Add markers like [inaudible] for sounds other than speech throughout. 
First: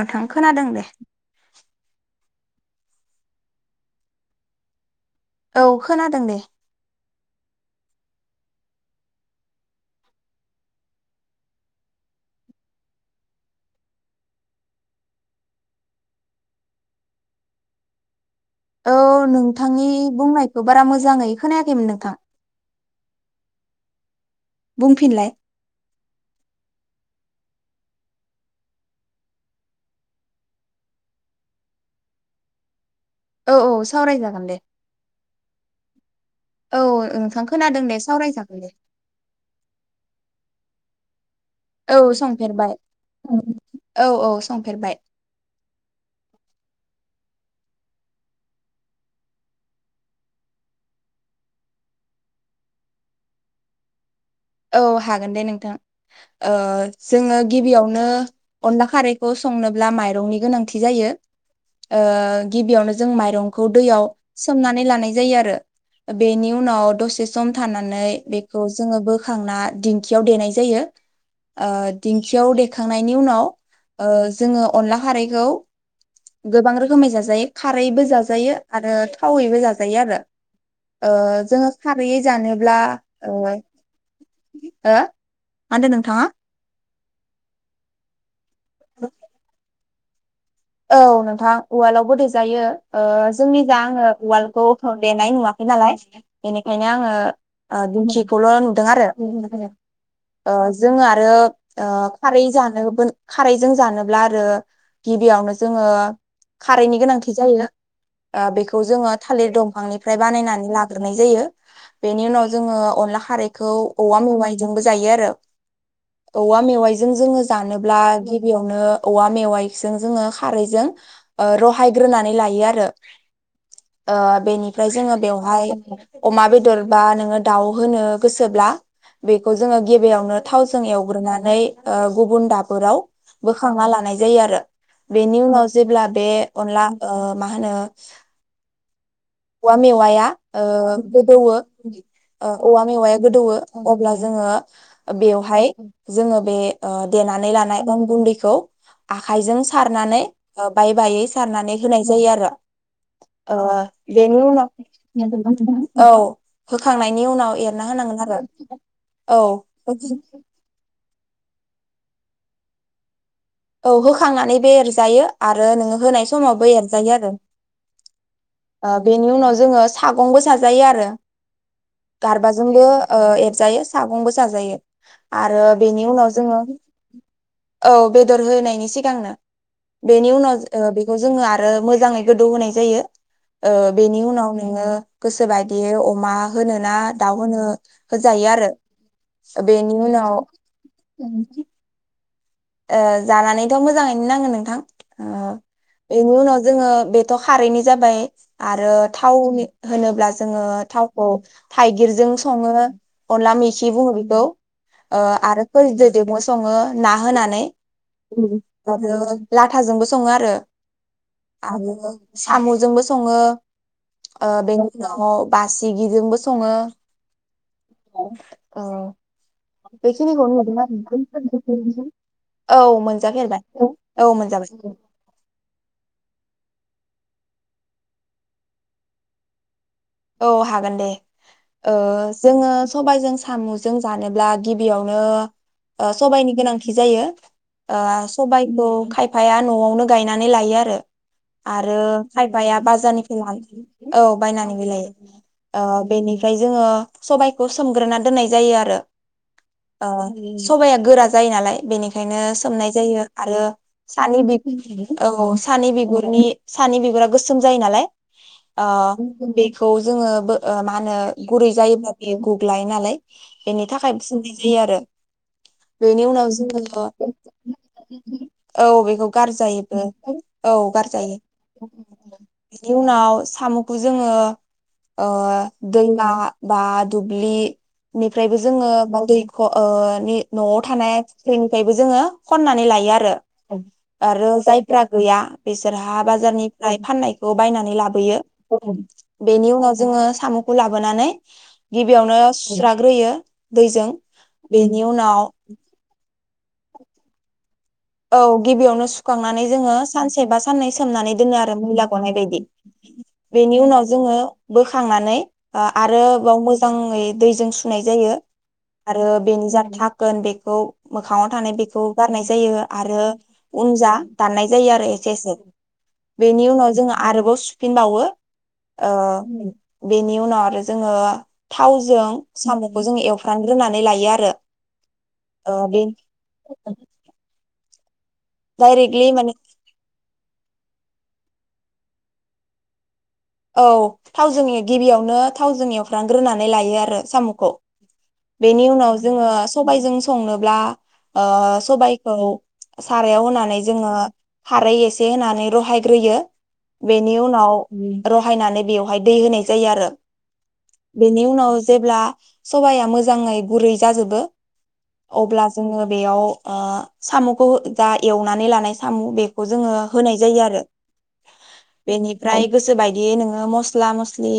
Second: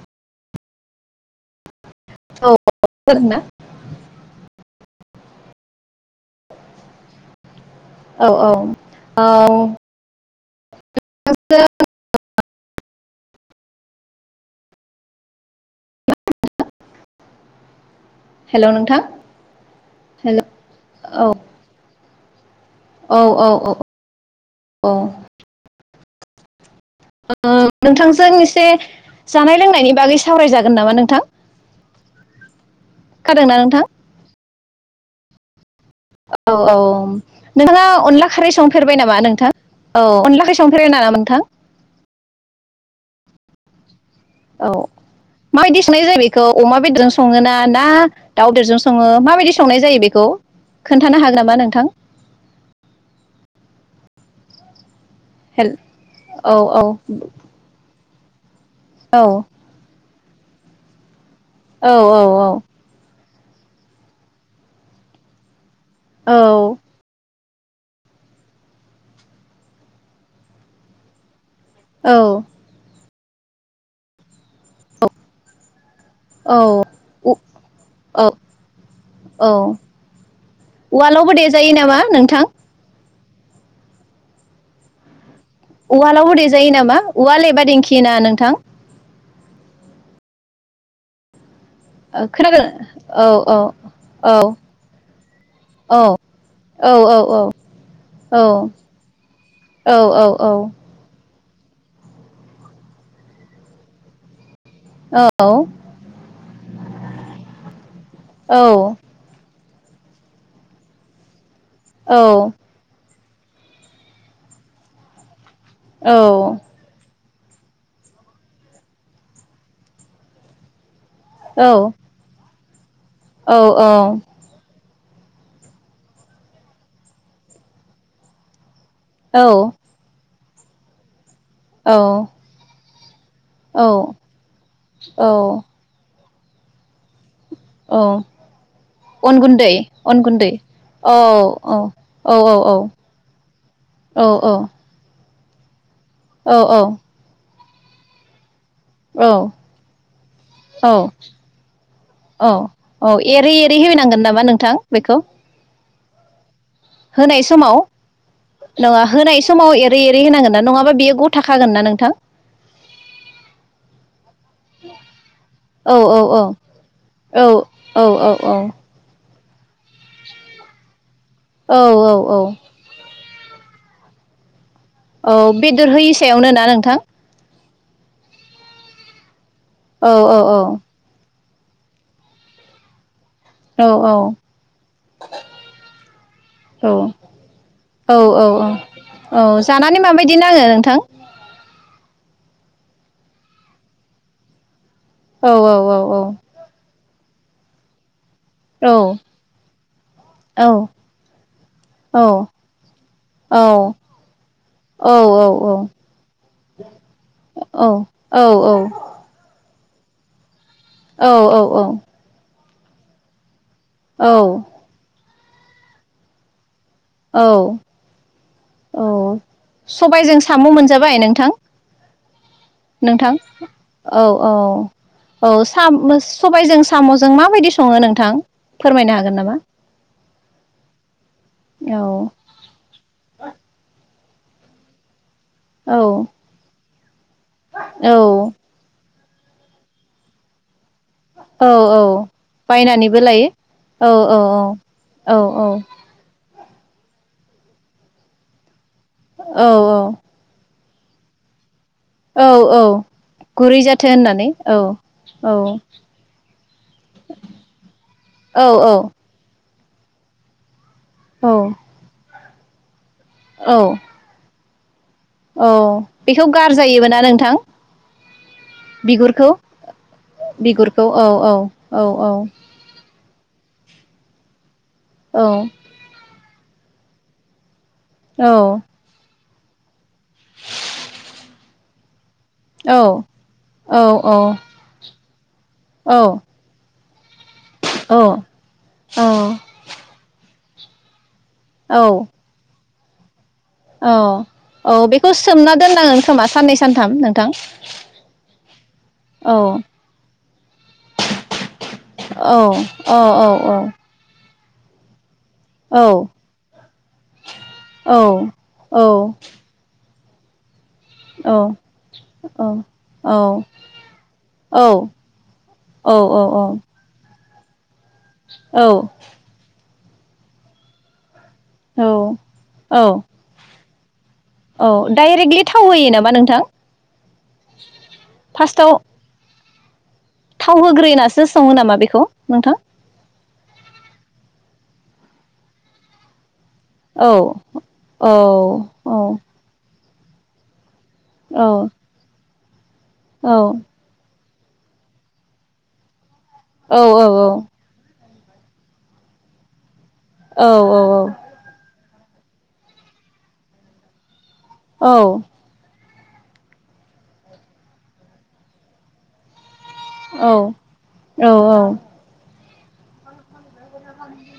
नोंथां खोनादों दे। औ खोनादों [unintelligible] औ खोनादों दे। औ औ औ हेल' औ नोंथां नोंथांनि हेल' बुंनायखौ बारा औ मोजाङै खोनायाखैमोन नोंथां। औ औ औ ओ, बुंफिनलाय ओ नोंथांजों एसे जानाय लोंनायनि बागै सावरायजागोन नामा नोंथां? औ खोनादोंना औ नोंथां सावरायजागोन दे। औ औ नोंथां नोंथाङा खोनादों दे अनला खारै सावरायजागोन दे संफेरबाय नामा नोंथां औ अनला खारै [unintelligible] मोनथां। औ संफेरबाय [unintelligible] औ संफेरबाय माबायदि सुनाय जायो बेखौ अमा बेदरजों स सङोना ना दाउदेरजों सङो माबायदि संनाय जायो बेखौ खोन्थानो हागोन नामा नोंथां? औ हागोन दे हेल नोंथां औ ओह औ जोङो गिबियावनो। [inaudible] अनला औ खारैखौ संनोब्ला माइ रंनि गोनांथि जायो। औ ओह गिबियावनो जों माइरं खौ दैयाव सोमनानै लानाय जायो आरो। बेनि उनाव औ दसे सम थानानै बेखौ जोङो बो खांना दिंखियाव देनाय जायो। ओह औ दिंखियाव देखांनाय नि उनाव ओह जोङो अनला खारैखौ गोबां रोखोमै औ जाजायो खारैबो औ जाजायो आरो औ थावैबो जाजायो आरो उवालावबो ओह जोङो देजायो नामा खारै नोंथां जानोब्ला । [unintelligible] ओ। उवालावबो देेजायो नामा? उवाल एबा दिेंखि ना नोंथां? औ नोंथां। उवालावबो देजायो खोनादों औ ओह औ जोंनि जा आङो उ औ उवालावबो देजायो ओ जोंनिखो आं उवालखौ देनाय नुवाखै नालाय औ औ बेनिखायनो आङो औ ओ औ दिंखिखौल' नुदों आरो औ औ ओह जोङो आरो। ओ खारै जानोबोल खारैजों जानोब्ला आरो औ। ओह खारैनि गोनांथि जायो। ओ बेखौ जोङो थालिर दं फांनिफ्राय बानायनानै लाग्रोनाय जायो। बेनि उनाव जोङो अनला खा खारैखौ औवा मेवाइजोंबो जायो आरो। औवा मेवाइजों जोङो जानोब्ला गिबियावनो औवा मेवाइजों जोङो खा खारैजों ओह रहायग्रोनानै लायो आर रो। ओह बेनिफ्राय जोङो बेवहाय अमा बेदर बा नोङो दाउ होनो गोसोब्ला बेखौ औ जोङो गिबियावनो थावजों एवग्रोना बाय ओ गुबुन दाबोराव बोखांना लानाय जायो आरो। औ बेनि उनाव जेब्ला बे अनला ओ मा होनो औ अन गुन्दै औवा अन मेवाया गुन्दै ओ औ गोदौवो औ औ ओ औ औ औवा मेवाया गोदौवो अब्ला औ जोङो बेव भाय जोङो बे ओ देनानै लानाय अन गुन्दैखौ औ आखाइजों सारनानै औ बाय बायै सारनानै होनाय जायो औ आरो औ एरै एरै होनांगोन नामा नोंथां बेखौ ओ [unintelligible] औ होखांनायनि होनाय उनाव समाव एरना होनांगोन आरो नङा औ होनाय समाव एरै एरै होनांगोन ना नङाबा बियो गथाखागोन ना नोंथां। औ होखांनानैबो एरजायो आरो नोङो औ औ होनाय औ समावबो एरजायो आरो औ औ ओ बेनि उनाव जोङो सागंबो साजायो आरो औ औ गारबाजोंबो ओ एरजायो सागंबो साजायो । औ बेदर होयि सायावनो ना नोंथां । औ बेदर होनायनि सिगांनो । औ बेनि औ उनाव ओ बेखौ जोङो आरो ओ मोजाङै गोदौ होनाय जायो । ओ औ बेनि उनाव नोङो गोसो बायदियै अमा होनोना दाउ होनो औ औ होजायो आरो औ बेनि जानानै उनाव माबायदि नाङो नोंथां ओ जानानैथ' मोजाङैनो नाङो नोंथां । औ ओ औ बेनि उनाव जोङो बे थ खारैनो जाबाय । आरो औ थावनि होनोब्ला जोङो औ थावखौ औ थाइगिरजों सङो अनला औ मेखि बुङो बेखौ ओ आरो फोरदैदोजोंबो सङो ना होना [unintelligible] लाथाजोंबो सङो आरो । औ औ औ साम'जोंबो सङो । ओ बेनि उनाव बासिगिजोंबो सङो । औ औ सबायजों बेखिनिखौ साम' मोनजाबाय नोंथां म [unintelligible] नोंथां औ औ औ सा-मो-सबायजों सा म'जों माबायदि सङो नोंथां फोरमायनो हागोन नामा? औ हागोन दे ओ औ जोङो सबायजों साम'जों जानोब्ला गिबियावनो ओ औ सबायाइनि गोनांथि थि जायो । ओ औ सबायखौ खाब फाया न'आवनो गायनानै लायो आरो । औ आरो औ खाइफाया बायनानैबो बाजारनिफ्राय लायो लानो औ बायनानै बो लायो । औ औ फ्राय जोङो सबायाइखौ सोमग्रोना दोननाय जायो आरो । औ औ सबाया गोरा जायो नालाय औ बेनिखायनो सोमनाय औ जायो आरो गुरै जाथो सानि होननानै बिु औ सानि बिगुरनि सानि बिगुरा गोसोम जायो नालाय औ ओ बे खौ जोङो बो ओ मा होनो औ गुरै जायोब्ला बे [unintelligible] लायो नालाय बेनि औ थाखाय [inaudible] बिदि आरो औ बेनि बेखौ उनाव जोङो गारजायोबो ना नोंथां औ बेखौ बिगुरखौ गारजायोबो औ बिगुरखौ गारजायो औ औ बेनि उनाव साम' खौ जोङो अ औ दैमा बा दुब्लि औ निफ्रायबो जोङो [unintelligible] खौ ओ नि न'आव थानाय [unintelligible] जोङो खननानै औ लायो आरो आरो जायफ्रा गैया बिसोरहा बाजारनिफ्राय फाननाय [unintelligible] बायनानै औ लाबोयो औ बेनि उनाव जोङो साम' खौ लाबोनानै औ गिबियावनो सुस्रा ग्रोयो औ औ बेखौ सोमना दोननांगोन खोमा साननै सानथाम नोंथां? औ गिबियावनो सुखांनानै औ जोङो सानसे बा साननै सोमनानै दोनो आरो मैला गनाय औ बायदि औ बेनि उनाव जोङो बोखांनानै आरो औ बाव मोजाङै दैजों सुनाय औ जायो आरो बेनि [unintelligible] गोन्दैखौ औ मोखाङाव थानाय बेखौ गारनाय औ जायो आरो उनजा दाननाय जायो आरो एसे एसे बेनि उनाव जोङो आरोबाव सु फिनबावो ओ औ बेनि उनाव आरो जोङो थावजों औ साम'खौ जों औ एवफ्रामग्रोनानै लायो आरो औ डाइरेक्टलि ओ थाव बे होयो नामा नोंथां? [unintelligible] दायरेगलि माने? थाव होग्रोनसो सङो नामा बेखौ नोंथां? औ थाव जो गिबियावनो थावजों एवफ्राम ग्रोना नै लायो आरो औ सामखौ औ बेनि औ उनाव जोङो सबायजों । संनोब्ला ओ औ सबायखौ सारायाव औ होनानै जोङो खारै एसे होनानै रहायग्रोयो औ । औ बेनिउ नाव रहायनानै बेवहाय दै होनाय जायो आरो । बेनि औ उनाव जेब्ला सबाया मोजाङै गुरै जाजोबो । अब्ला जोङो बेयाव आ साम'खौ जा एवनानै लानाय साम बेखौ जोङो होनाय जायो आरो । औ औ औ बेनिफ्राय गोसो बाय दे नङा म स्ला मस्लि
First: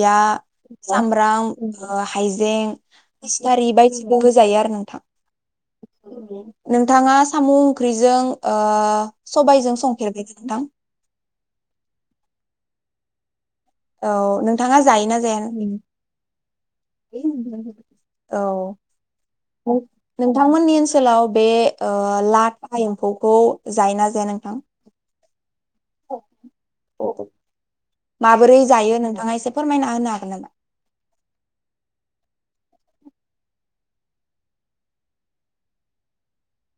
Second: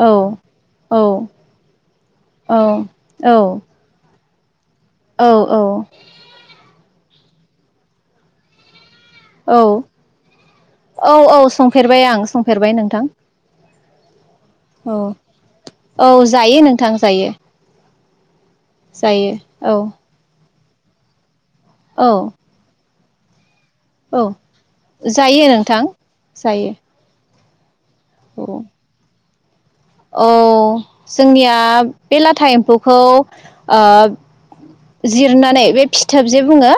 औ औ सामब्राम ओ औ हाइजें फिसखारि बायदि खौ होजायो आरो नों औ औ । नोंथाङा साम' ओंख्रिजों ओ औ सबायजों संफेरबाय नोंथां औ औ संफेरबाय आं संफेरबाय नोंथां । औ । नोंथाङा जायोना जाया उम? औ सायो। औ नों थांमोननि ओनसोलाव बे ओ औ लाथा एम्फौ खौ जायो ना जाया औ नोंथां? जायो नों थां जायो । माबोरै जायो नोंथाङा एसे फोरमायना होनो औ हागोन नामा? जोंनिया बे लाथा एम्फौ खौ ओ जिरनानै बे फिथोब जे बुंङो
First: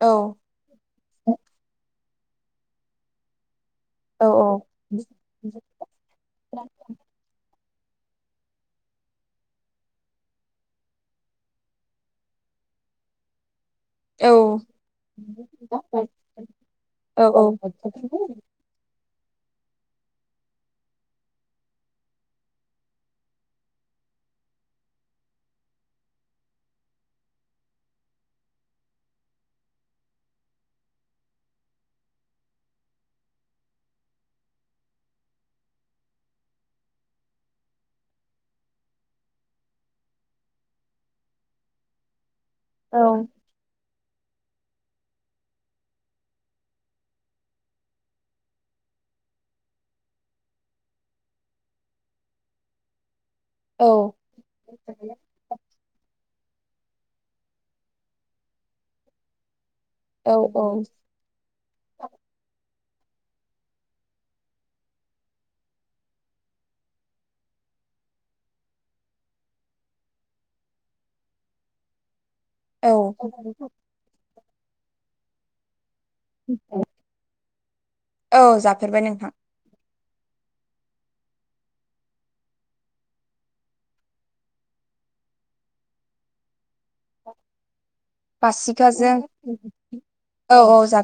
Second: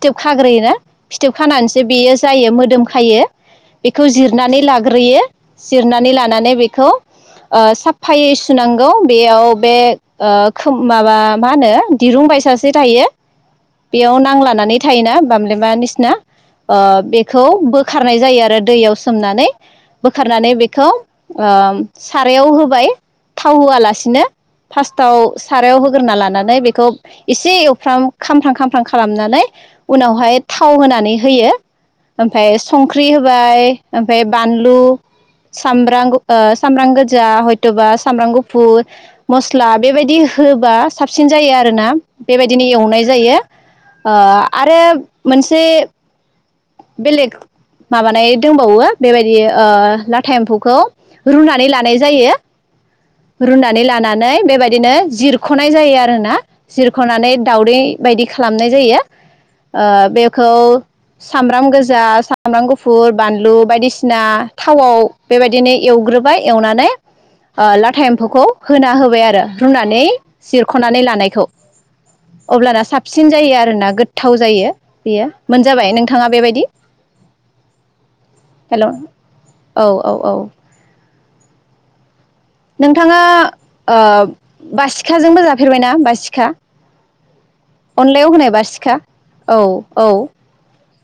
औ खाग्रोयोना फिथोब खानानैसो बेयो जायो मोदोम खायो बेखौ औ औ जिरनानै लाग्रोयो जिरनानै लानानै बेखौ ओ साफायै सुनांगौ बेयाव बे ओ माबा मा होनो दिरुंबायसासे थायो बेयाव औ नांलानानै थायोना बामलेमा नसिना औ बेखौ बोखारनाय जायो आरो दैयाव सोमनानै बोखारनानै बेखौ सारायाव होबाय थाव होआलासिनो फार्स्टआव सारायाव होग्रोना लानानै बेखौ एसे एवफ्राम खामफ्रां खामफ्रां खालामनानै उनावहाय थाव होनानै होयो ओमफ्राय संख्रि होबाय ओमफ्राय बानलु सामब्राम सामब्राम गोजा हयथबा सामब्राम गुफुर मस्ला बेबायदि होबा साबसिन जायो आरोना बेबायदिनो औ एवनाय जायो ओ आरो मोनसे बेलेग माबानाय दोंबावो बेबायदि ओ लाथा एम्फौखौ रुनानै लानाय जायो रुनानै औ लानानै बेबायदिनो जिरखनाय जायो आरो ना जिरखनानै दावदै बायदि खालामनाय जायो ओ औ बेखौ सामब्राम गोजा सामब्राम गुफु फुर बानलु बायदिसिना थावआव बेबायदिनो एवग्रोबाय एवनानै ला था एम्फौखौ होना होबाय आरो रुनानै जिरखनानै लानायखौ अब्लाना औ साबसिन जायो आरोना गोथा जायो बेयो मोनजाबाय नोंथा ङा बेबायदि औ हेलौऔ जाफेरबाय नोंथां औ औ नोंथांङा ओ बासिखाजोंबो जाफेरबायना बासिखा अनलायाव होनाय बारसिखा बासिखाजों औ औ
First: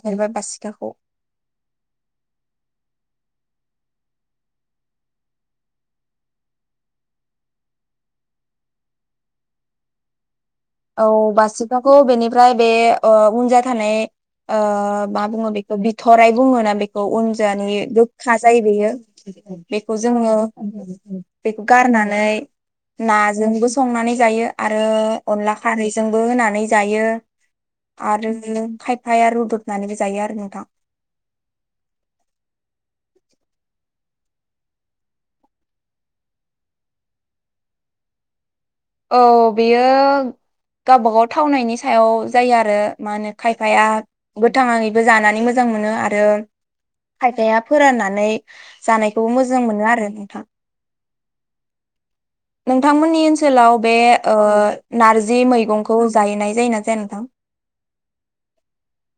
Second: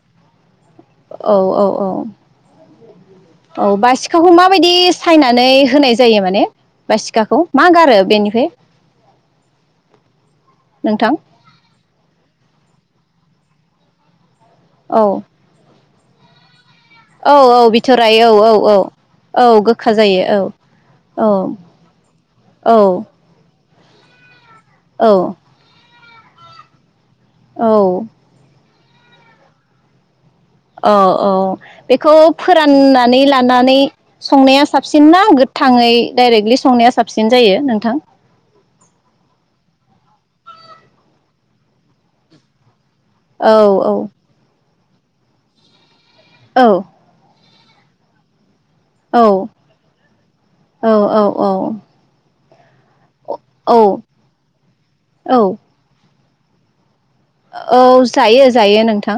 फेरबाय बासिखाखौ औ औ औ औ बासिखाखौ माबायदि सायनानै होनाय जायो माने बासिखाखौ मा गारो बेनिफ्राय औ नोंथां बासिखाखौ बेनिफ्राय बे ओ उनजा थानाय ओ औ मा बुंङो बे खो बिथराय बुंङोना बे खौ औ औ उनजानि बिथराय औ गोखखा औ जायो औ बेयो औ गोखा बेखौ जोंङो जायो औ औ बेखौ गारनानै औ ना जोंबो संनानै जायो आरो औ अनला खारैजोंबो होनानै जायो। औ आरो बियो । खायफाया रुदुबनानैबो जायो आरो । औ औ बेखौ फोराननानै ला नानै संनाया साबसिन ना गोथाङै डाइरेक्टलि संनाया साबसिन जायो नोंथां? औ बेयो गावबागाव थावनायनि सायाव जायो आरो । मा होनो औ औ खायफाया गोथाङै । बो जानानै मोजां मोनो आ रो औ खायफाया फोराननानै । जानायखौबो औ मोजां मोनो आरो नोंथां । औ नोंथांमोननि । ओनसोलाव बे औ ओ नारजि औ मैगंखौ । जाहैनाय जायोना जाया? नोंथां औ जायो जायो नोंथां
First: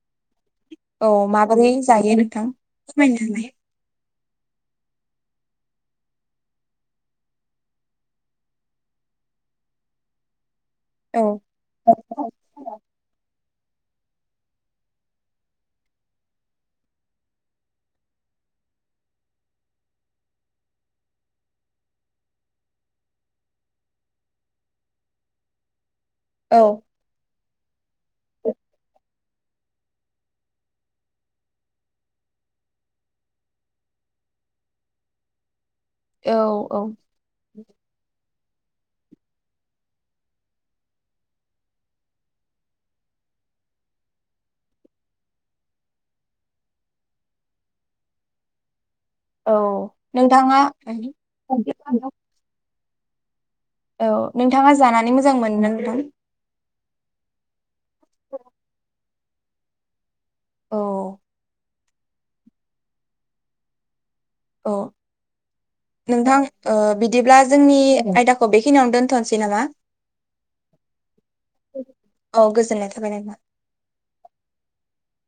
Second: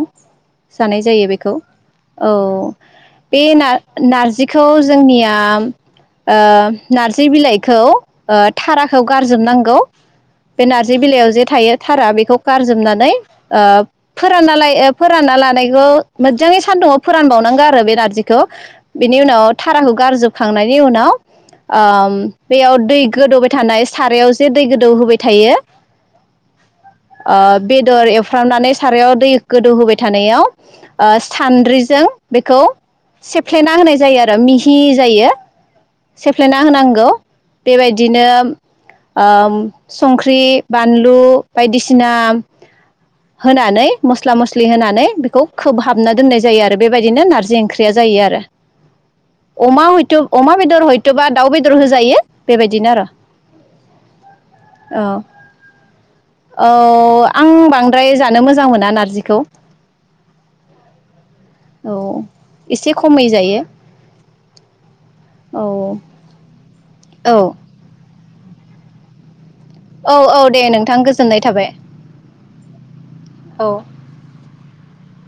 जानाय औ जायो बेखौ माबोरै जायो औ नोंथां फोरमायनो बे हानाय नारजि नारजिखौ जोंनिया। ओ नारजि बिलाइखौ थाराखौ गारजोबनांगौ। बे नारजि औ बिलाइयाव जे थायो थारा बेखौ गारजोबनानै। नै फोरानना फोरानना लानायखौ मोजाङै सानदुङाव फोरानबावनांगौ आरो बे नारजिखौ बिनि उनाव थाराखौ गारजोबखांनायनि उनाव बेयाव दै गोदौबाय थानाय सारायाव जे दै गोदौहोबाय थायो। औ ओ बेदर एवफ्रामनानै सारायाव दै गोदौहोबाय थानायाव ओ सान्द्रिजों बेखौ सेफ्लेना होनाय जायो आरो मिहि जायो। औ सेफ्लेना औ होनांगौ बेबायदिनो । ओ संख्रि बानलु बायदिसिना। होनानै मस्ला मस्लि होनानै बेखौ खोबहाबना दोननाय जायो आरो बेबायदिनो नारजि ओंख्रिया जायो आरो औ । अमा हयथ' अमा नोंथाङा बेदर हयथ'बा दाउ बेदर होजायो बेबायदि। बिदिनो आरो। औ नोंथाङा औ जानानै मोजां मोनो ना नोंथां? औ आं बांद्राय जानो मोजां मोना । नारजिखौ । औ औ एसे खमै जायो। औ औ नोंथां ओ बिदिब्ला औ जोंनि आयदाखौ । बेखिनि आवनो दोनथ'नोसै नामा? औ औ दे नोंथां गोजोननाय थाबाय औ गोजोननाय थाबाय नोंथां औ ।